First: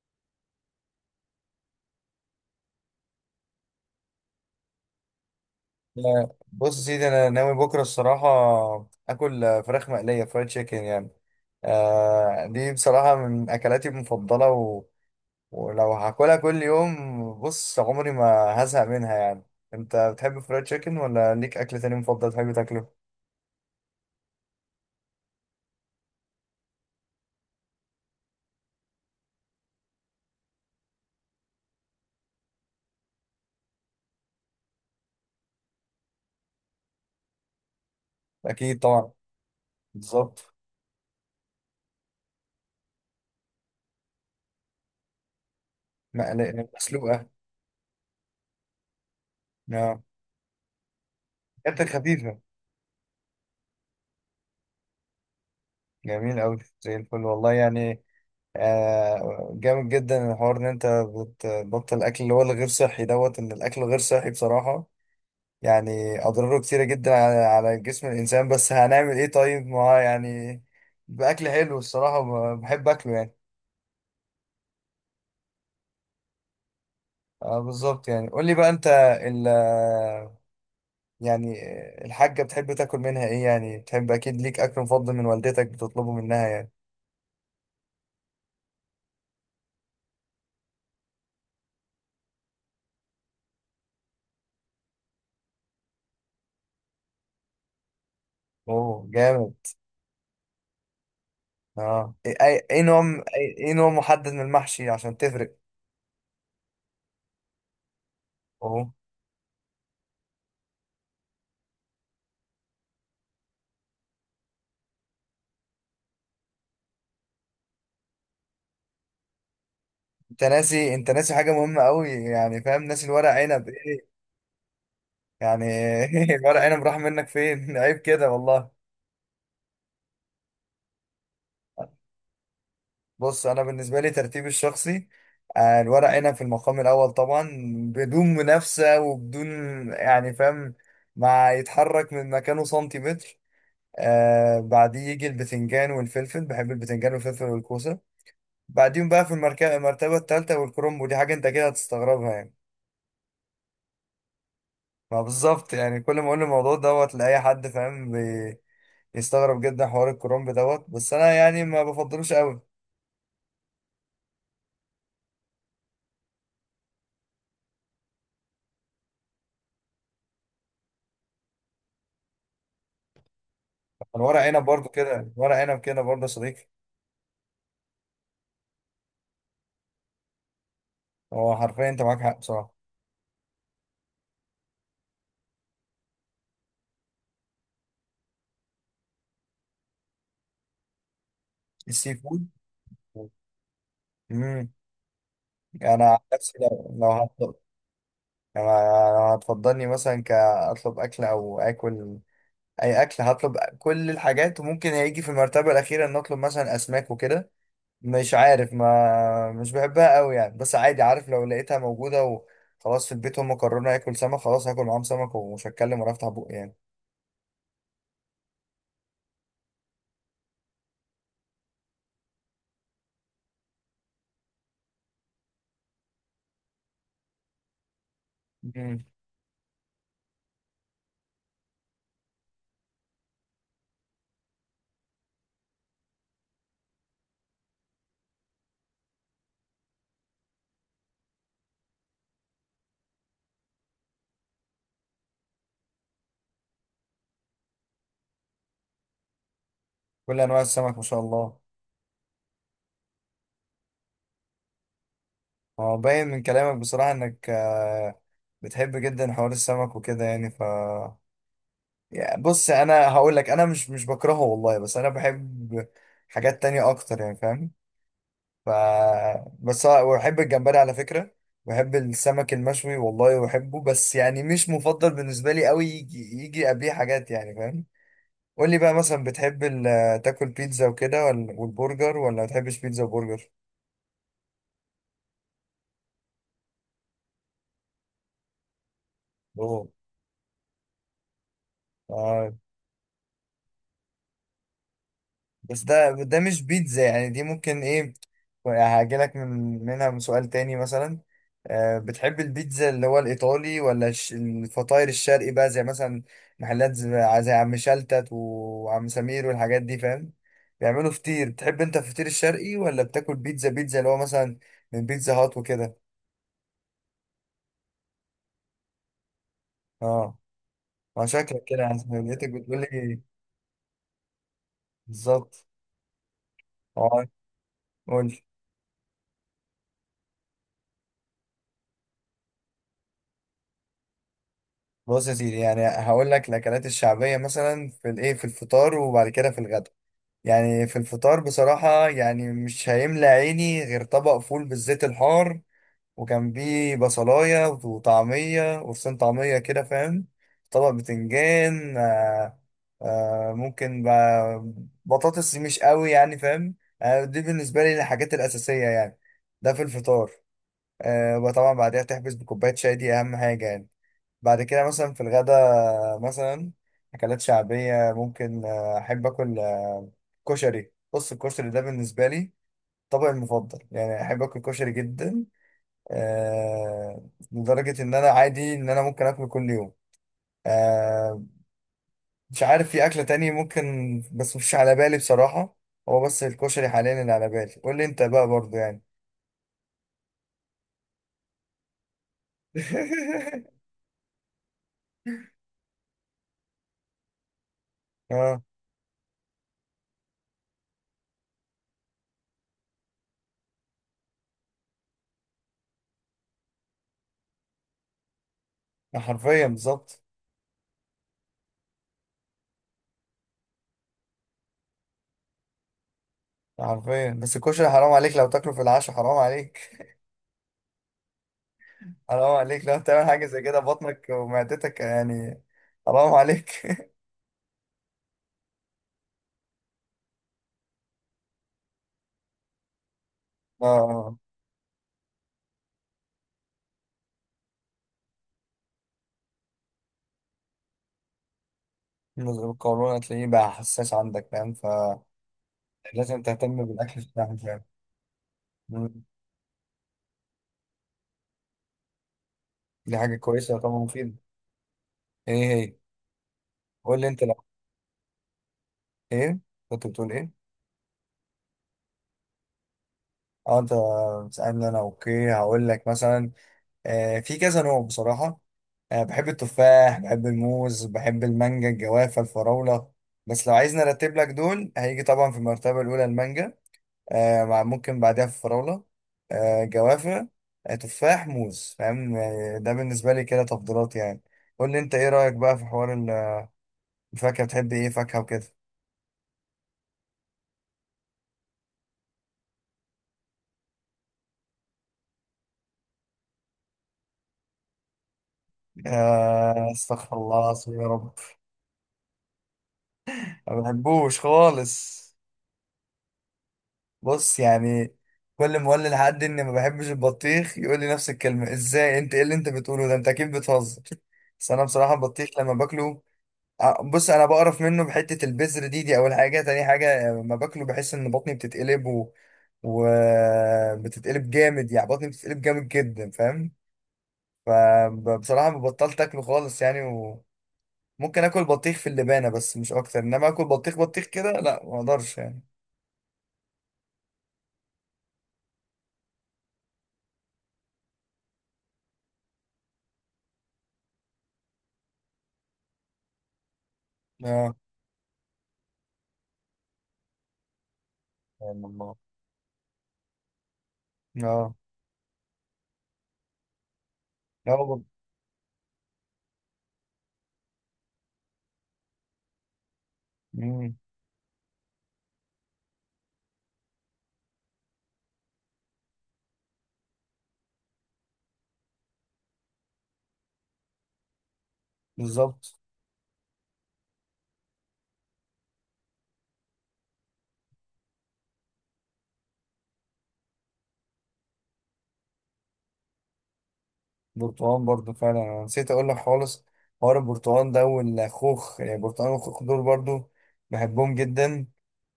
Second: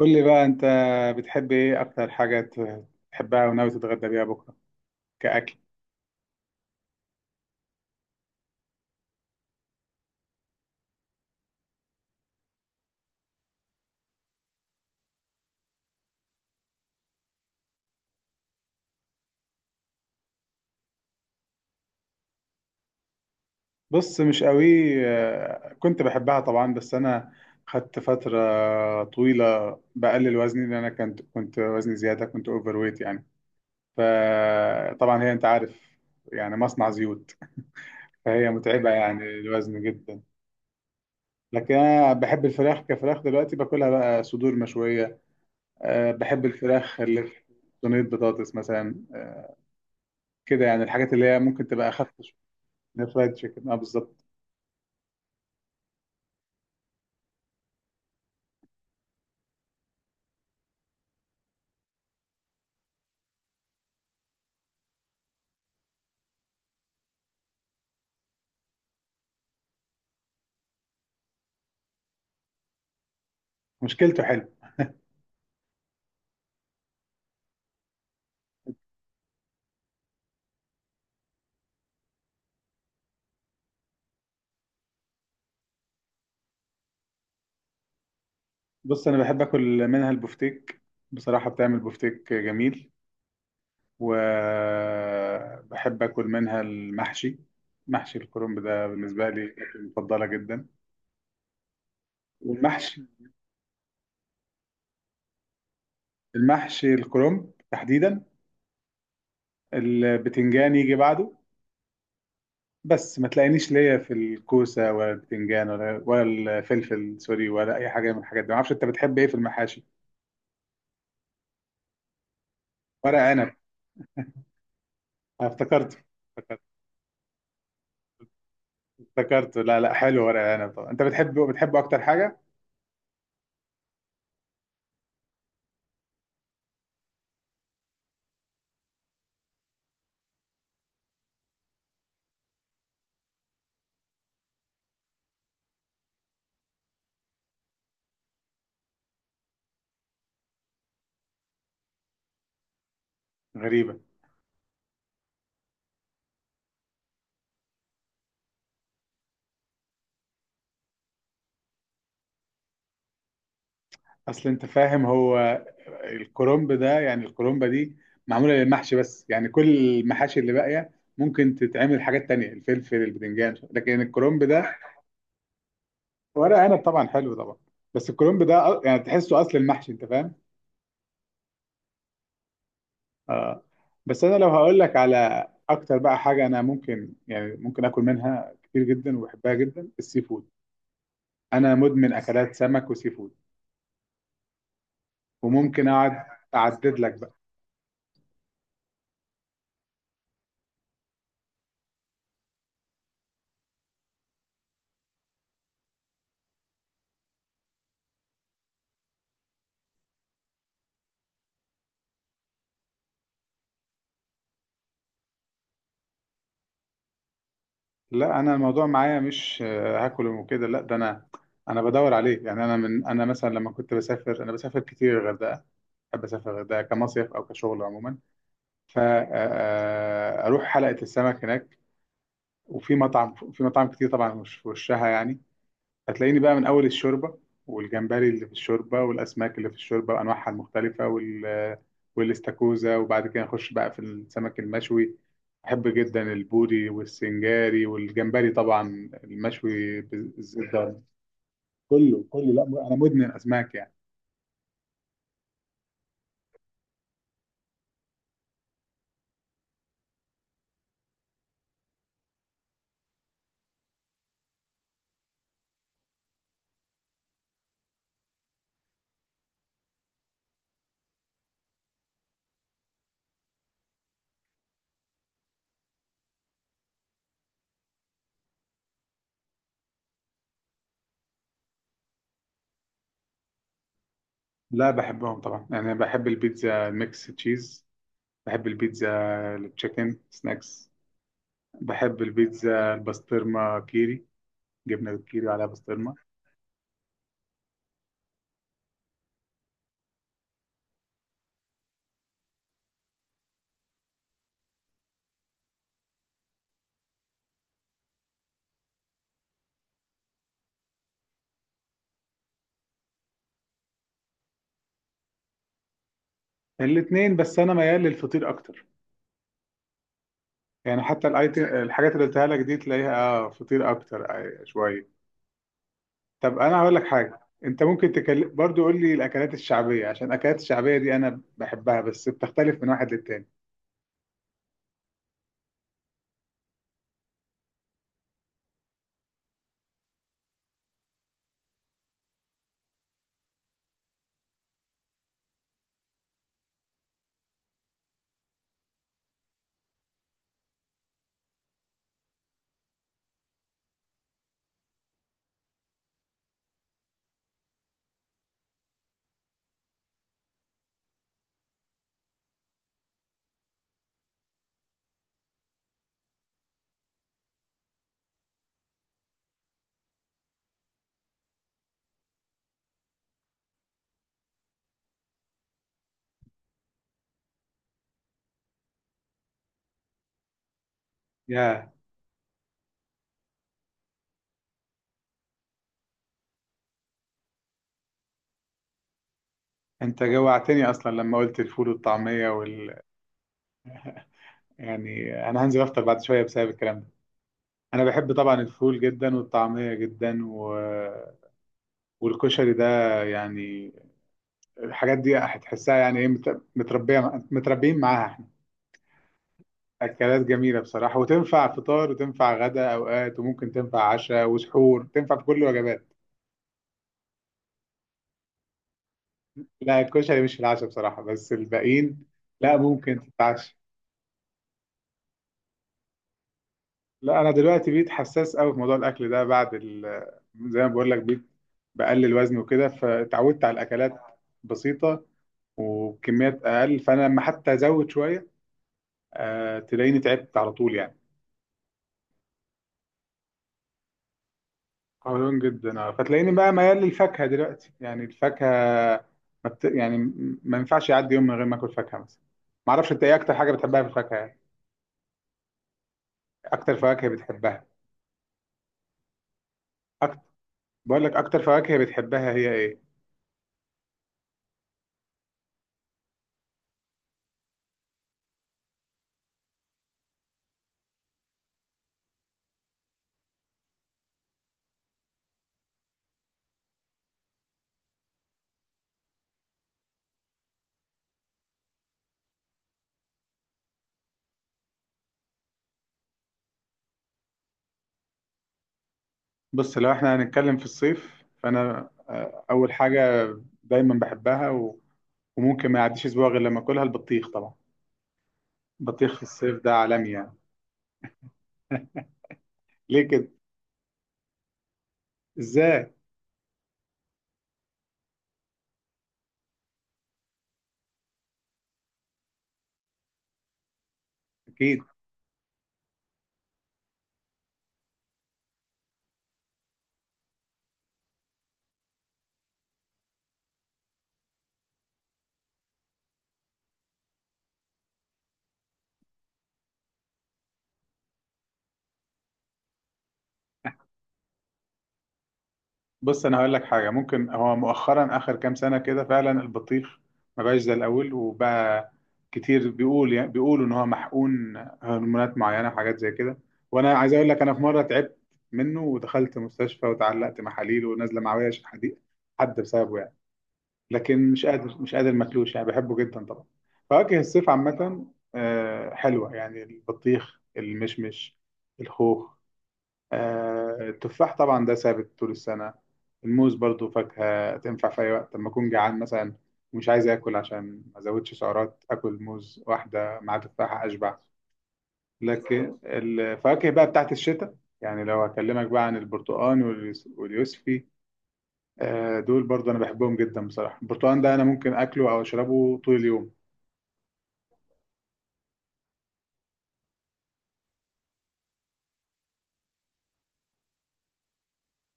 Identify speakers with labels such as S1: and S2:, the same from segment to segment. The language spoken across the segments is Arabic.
S1: قول لي بقى انت بتحب ايه اكتر حاجة تحبها وناوي تتغدى بيها بكرة كأكل؟
S2: لا، بص يا سيدي، انا ناوي بكره الصراحه اكل فراخ مقليه فرايد تشيكن يعني. آه، دي بصراحه من اكلاتي المفضله، ولو هاكلها كل يوم، بص، عمري ما هزهق منها يعني. انت بتحب فرايد تشيكن ولا ليك اكل تاني مفضل تحب تاكله؟
S1: بص، مش قوي. كنت بحبها طبعا، بس انا خدت فترة طويلة بقلل وزني لان انا كنت وزني زيادة، كنت اوفر ويت يعني. فطبعا هي انت عارف يعني مصنع زيوت، فهي
S2: اكيد
S1: متعبة
S2: طبعا.
S1: يعني الوزن جدا.
S2: بالظبط.
S1: لكن انا بحب الفراخ كفراخ، دلوقتي باكلها بقى صدور مشوية. أه، بحب
S2: مقليه
S1: الفراخ اللي
S2: مسلوقه.
S1: في صينية بطاطس مثلا،
S2: نعم.
S1: كده يعني الحاجات اللي هي ممكن تبقى
S2: اكلات
S1: اخف شويه
S2: خفيفه.
S1: من الفرايد تشيكن. اه بالظبط،
S2: جميل قوي زي الفل والله يعني. جامد جدا الحوار ان انت بتبطل الاكل اللي هو الغير صحي دوت، ان الاكل غير صحي بصراحة، يعني اضراره كتيرة جدا على جسم الانسان. بس هنعمل ايه؟ طيب، ما هو يعني باكل حلو الصراحة، بحب اكله يعني.
S1: مشكلته حلو.
S2: آه، بالظبط يعني. قول لي بقى انت، ال يعني الحاجة بتحب تاكل منها ايه؟ يعني بتحب اكيد ليك اكل مفضل من والدتك بتطلبه منها يعني.
S1: بص انا بحب اكل منها البفتيك، بصراحه بتعمل بفتيك جميل، وبحب اكل منها المحشي. محشي الكرنب ده
S2: اوه،
S1: بالنسبه لي
S2: جامد.
S1: أكلة مفضله جدا.
S2: اه، إيه نوع؟
S1: والمحشي،
S2: إيه نوع محدد من المحشي عشان تفرق؟
S1: المحشي الكرنب تحديدا،
S2: اوه.
S1: البتنجان يجي بعده. بس ما تلاقينيش ليا في الكوسه ولا البتنجان ولا الفلفل، سوري، ولا اي حاجه من الحاجات دي. ما اعرفش انت بتحب ايه في المحاشي؟
S2: انت ناسي حاجه مهمه قوي، يعني فاهم، ناسي
S1: ورق
S2: الورق
S1: عنب،
S2: عنب. ايه يعني؟
S1: افتكرت.
S2: الورق عنب راح منك فين؟ عيب كده والله.
S1: افتكرته. لا، حلو ورق العنب طبعا. انت بتحبه؟ بتحبه اكتر حاجه؟
S2: بص، انا بالنسبه لي ترتيبي الشخصي، الورق عنب في المقام الاول طبعا، بدون منافسه وبدون، يعني فاهم، ما يتحرك من مكانه سنتيمتر. آه، بعديه يجي البتنجان والفلفل، بحب البتنجان والفلفل والكوسه. بعديهم بقى في المرتبه الثالثه والكرنب، ودي حاجه انت كده هتستغربها يعني.
S1: غريبه.
S2: ما بالظبط يعني، كل ما اقول الموضوع دوت لاي حد، فاهم، يستغرب جدا حوار الكرنب دوت. بس انا يعني ما بفضلوش قوي.
S1: اصل انت فاهم هو الكرنب ده، يعني الكرنبه دي معموله للمحشي بس، يعني كل المحاشي اللي باقيه ممكن تتعمل حاجات تانية، الفلفل، البتنجان، لكن
S2: انا ورق
S1: الكرنب
S2: عنب
S1: ده.
S2: برضو كده، ورق عنب كده برضو يا
S1: ورق
S2: صديقي.
S1: عنب طبعا حلو طبعا، بس الكرنب ده يعني تحسه اصل المحشي، انت فاهم.
S2: هو حرفيا انت معاك حق بصراحه.
S1: اه. بس انا لو هقول لك على اكتر بقى حاجه انا ممكن، يعني ممكن اكل منها كتير جدا وبحبها جدا، السي فود. انا مدمن
S2: السي فود.
S1: اكلات سمك وسي فود.
S2: امم.
S1: وممكن
S2: انا عن
S1: اقعد
S2: نفسي لو
S1: اعدد
S2: لو
S1: لك بقى.
S2: هطلب يعني، لو هتفضلني مثلا كاطلب اكل او اكل، اي اكل هطلب، كل الحاجات، وممكن هيجي في المرتبه الاخيره ان اطلب مثلا اسماك وكده. مش عارف، ما مش بحبها قوي يعني، بس عادي، عارف، لو لقيتها موجوده وخلاص في البيت هم قرروا اكل سمك، خلاص هاكل معاهم سمك ومش هتكلم ولا افتح بقي يعني.
S1: لا انا الموضوع معايا مش هاكل وكده، لا ده انا انا بدور عليه يعني. انا من انا مثلا لما كنت بسافر، انا بسافر كتير الغردقه، بحب اسافر الغردقه كمصيف او كشغل عموما،
S2: مم.
S1: فاروح حلقه السمك هناك. وفي مطعم، في مطاعم كتير طبعا مش في وشها يعني، هتلاقيني بقى من أول الشوربة والجمبري اللي في الشوربة والأسماك اللي في الشوربة وأنواعها المختلفة وال والاستاكوزا، وبعد كده نخش بقى في السمك المشوي. بحب جدا البوري والسنجاري والجمبري طبعا المشوي
S2: كل انواع
S1: بالزيت
S2: السمك
S1: ده.
S2: ما شاء الله.
S1: كله كله، لا أنا مدمن أسماك يعني.
S2: هو باين من كلامك بصراحه انك بتحب جدا حوار السمك وكده يعني. يعني بص، انا هقول لك انا مش بكرهه والله، بس انا بحب حاجات تانية اكتر يعني فاهم. ف وبحب الجمبري على فكره. بحب السمك المشوي والله بحبه، بس يعني مش مفضل بالنسبه لي قوي، يجي قبليه حاجات، يعني فاهم. قول لي بقى مثلا، بتحب تاكل بيتزا وكده ولا والبرجر، ولا ما بتحبش بيتزا وبرجر؟
S1: لا بحبهم طبعا، يعني أنا بحب البيتزا ميكس تشيز، بحب البيتزا التشيكن سناكس، بحب
S2: اوه.
S1: البيتزا البسطرمة كيري، جبنة بالكيري على
S2: بس ده
S1: بسطرمة.
S2: ده مش بيتزا يعني، دي ممكن ايه. هاجيلك من سؤال تاني مثلا. بتحب البيتزا اللي هو الإيطالي، ولا الفطاير الشرقي بقى، زي مثلا محلات زي عم شلتت وعم سمير والحاجات دي، فاهم، بيعملوا فطير. بتحب انت الفطير الشرقي ولا بتاكل بيتزا اللي هو مثلا من بيتزا هات وكده؟
S1: الاتنين، بس أنا ميال للفطير أكتر.
S2: اه.
S1: يعني
S2: ما
S1: حتى الاي
S2: شكلك كده
S1: تي
S2: يعني،
S1: الحاجات اللي قلتها
S2: لقيتك
S1: لك دي
S2: بتقول
S1: تلاقيها
S2: لي.
S1: اه فطير اكتر شويه.
S2: بالظبط.
S1: طب انا هقول لك
S2: اه،
S1: حاجه، انت ممكن
S2: قول.
S1: تكلم برضو، قول لي الاكلات الشعبيه، عشان الاكلات الشعبيه دي انا بحبها بس بتختلف من واحد للتاني.
S2: بص يا سيدي، يعني هقول لك الاكلات الشعبيه مثلا في الفطار وبعد كده في الغدا. يعني في الفطار بصراحه يعني مش هيملى عيني غير طبق فول بالزيت الحار، وكان بيه بصلايه وطعميه، وفصين طعميه كده، فاهم، طبق بتنجان. ممكن بطاطس، مش قوي يعني فاهم. آه، دي بالنسبه لي الحاجات الاساسيه يعني، ده في الفطار. وطبعا بعدها تحبس بكوباية شاي، دي أهم حاجة يعني. بعد كده مثلا في الغدا، مثلا أكلات شعبية ممكن، أحب آكل كشري. بص، الكشري ده بالنسبة لي طبقي المفضل، يعني أحب آكل كشري جدا، لدرجة إن أنا عادي إن أنا ممكن آكله كل يوم. آه،
S1: يا،
S2: مش عارف في أكلة تانية ممكن، بس مش على بالي بصراحة، هو بس الكشري حاليا اللي على بالي. قول لي أنت بقى برضو يعني.
S1: انت جوعتني اصلا لما قلت الفول والطعميه وال، يعني انا هنزل افطر بعد شويه بسبب الكلام ده. انا بحب طبعا
S2: اه،
S1: الفول جدا والطعميه جدا و... والكشري ده، يعني الحاجات دي هتحسها يعني ايه، متربيه متربيين معاها.
S2: حرفيا بالظبط.
S1: اكلات جميله بصراحه، وتنفع فطار وتنفع غدا اوقات وممكن تنفع عشاء وسحور، تنفع في كل الوجبات.
S2: عارفين، بس الكشري حرام عليك لو تاكله في العشاء، حرام عليك.
S1: لا الكشري مش في العشاء بصراحه، بس الباقيين.
S2: حرام
S1: لا
S2: عليك لو
S1: ممكن
S2: تعمل حاجة زي
S1: تتعشى.
S2: كده، بطنك ومعدتك يعني. حرام عليك.
S1: لا انا دلوقتي بقيت حساس قوي في موضوع الاكل ده بعد ال... زي ما بقول لك بقيت بقلل وزن وكده، فتعودت على الاكلات
S2: اه،
S1: بسيطه وبكميات اقل، فانا لما حتى ازود شويه أه تلاقيني تعبت على طول يعني.
S2: نزل القولون هتلاقيه بقى حساس عندك فاهم، فلازم
S1: قولون جدا اه، فتلاقيني بقى
S2: تهتم
S1: ميال
S2: بالأكل
S1: للفاكهه
S2: بتاعك فاهم.
S1: دلوقتي، يعني الفاكهه
S2: مم.
S1: ما بت... يعني م- ما ينفعش يعدي يوم من غير ما اكل فاكهه مثلا. ما اعرفش
S2: دي
S1: انت ايه
S2: حاجة
S1: اكتر حاجه
S2: كويسة طبعا،
S1: بتحبها في
S2: مفيدة.
S1: الفاكهه يعني؟
S2: ايه هي؟
S1: اكتر
S2: قول
S1: فواكه
S2: لي انت، لو
S1: بتحبها؟
S2: ايه، كنت بتقول
S1: أكتر...
S2: ايه؟
S1: بقول لك اكتر فواكه بتحبها هي ايه؟
S2: اه، انت بتسألني انا. اوكي، هقول لك مثلا، في كذا نوع بصراحة. بحب التفاح، بحب الموز، بحب المانجا، الجوافة، الفراولة. بس لو عايز نرتب لك، دول هيجي طبعا في المرتبة الأولى المانجا، مع ممكن بعدها الفراولة، جوافة، تفاح، موز، فاهم، ده بالنسبة لي كده تفضيلات يعني. قول لي أنت إيه رأيك بقى في حوار الفاكهة؟ بتحب إيه فاكهة وكده؟
S1: بص لو احنا هنتكلم في الصيف، فانا اول حاجه دايما بحبها و... وممكن ما يعديش اسبوع غير لما اكلها، البطيخ طبعا. البطيخ في الصيف ده عالمي
S2: استغفر
S1: يعني.
S2: الله العظيم يا رب.
S1: ليه كده؟
S2: ما بحبوش خالص.
S1: ازاي؟
S2: بص يعني، كل ما اقول لحد اني ما بحبش البطيخ، يقول لي نفس الكلمه: ازاي انت؟ ايه اللي انت بتقوله ده؟ انت اكيد بتهزر. بس انا
S1: اكيد.
S2: بصراحه البطيخ لما باكله، بص، انا بقرف منه بحته، البذر دي اول حاجه، تاني حاجه لما باكله بحس ان بطني بتتقلب، وبتتقلب جامد، يعني بطني بتتقلب جامد جدا، فاهم. فبصراحه بطلت اكله خالص يعني، وممكن اكل بطيخ في اللبانه بس مش اكتر، انما اكل بطيخ بطيخ كده، لا ما اقدرش يعني.
S1: بص انا هقول لك حاجه، ممكن هو مؤخرا اخر كام سنه كده فعلا البطيخ ما بقاش زي الاول، وبقى كتير بيقول، يعني بيقولوا ان هو محقون هرمونات معينه وحاجات زي كده. وانا عايز اقول لك انا
S2: اه.
S1: في مره تعبت منه ودخلت مستشفى وتعلقت محاليل ونازله معويه
S2: سبحان الله.
S1: حديد حد بسببه يعني. لكن مش
S2: اه.
S1: قادر، مش قادر ماكلوش يعني، بحبه جدا طبعا. فواكه الصيف
S2: لا.
S1: عامه حلوه يعني، البطيخ، المشمش، الخوخ،
S2: مم،
S1: التفاح طبعا ده ثابت طول السنة. الموز برضو فاكهة تنفع في أي وقت، لما أكون جعان مثلا ومش عايز آكل عشان ما أزودش سعرات، آكل موز واحدة مع تفاحة أشبع.
S2: بالظبط.
S1: لكن الفواكه بقى بتاعت الشتاء، يعني لو هكلمك بقى عن البرتقال واليوسفي، دول برضو أنا بحبهم جدا بصراحة. البرتقال ده أنا ممكن أكله أو أشربه طول اليوم.
S2: برتقال برضو فعلا، انا نسيت اقول لك خالص حوار البرتقال ده والخوخ، يعني البرتقال والخوخ دول برضو بحبهم جدا.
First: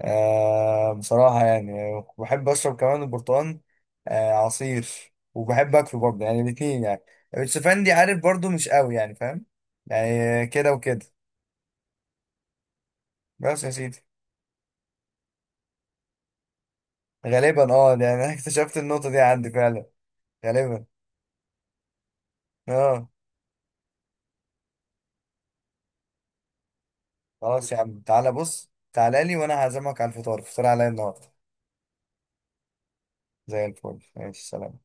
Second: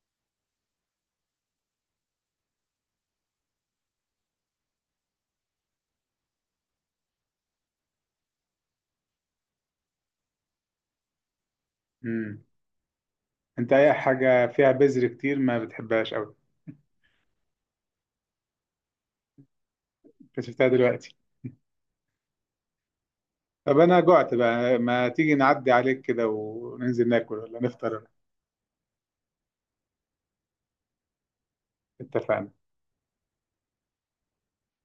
S2: آه، بصراحة يعني بحب اشرب كمان البرتقال، آه، عصير، وبحب اكله برضو يعني، الاتنين يعني. الشوفان دي، عارف، برضو مش قوي يعني فاهم، يعني كده وكده.
S1: مم.
S2: بس يا
S1: أنت أي
S2: سيدي.
S1: حاجة فيها بذر كتير ما بتحبهاش أوي.
S2: غالبا، اه، ده انا اكتشفت النقطة دي عندي فعلا.
S1: اكتشفتها
S2: غالبا.
S1: دلوقتي.
S2: اه.
S1: طب انا جعت بقى، ما تيجي نعدي عليك كده وننزل ناكل ولا
S2: خلاص يا عم،
S1: نفطر؟
S2: تعالى، بص، تعالى لي وانا هعزمك على الفطار، الفطار عليا النهارده.
S1: اتفقنا.
S2: زي الفل. ماشي، سلام.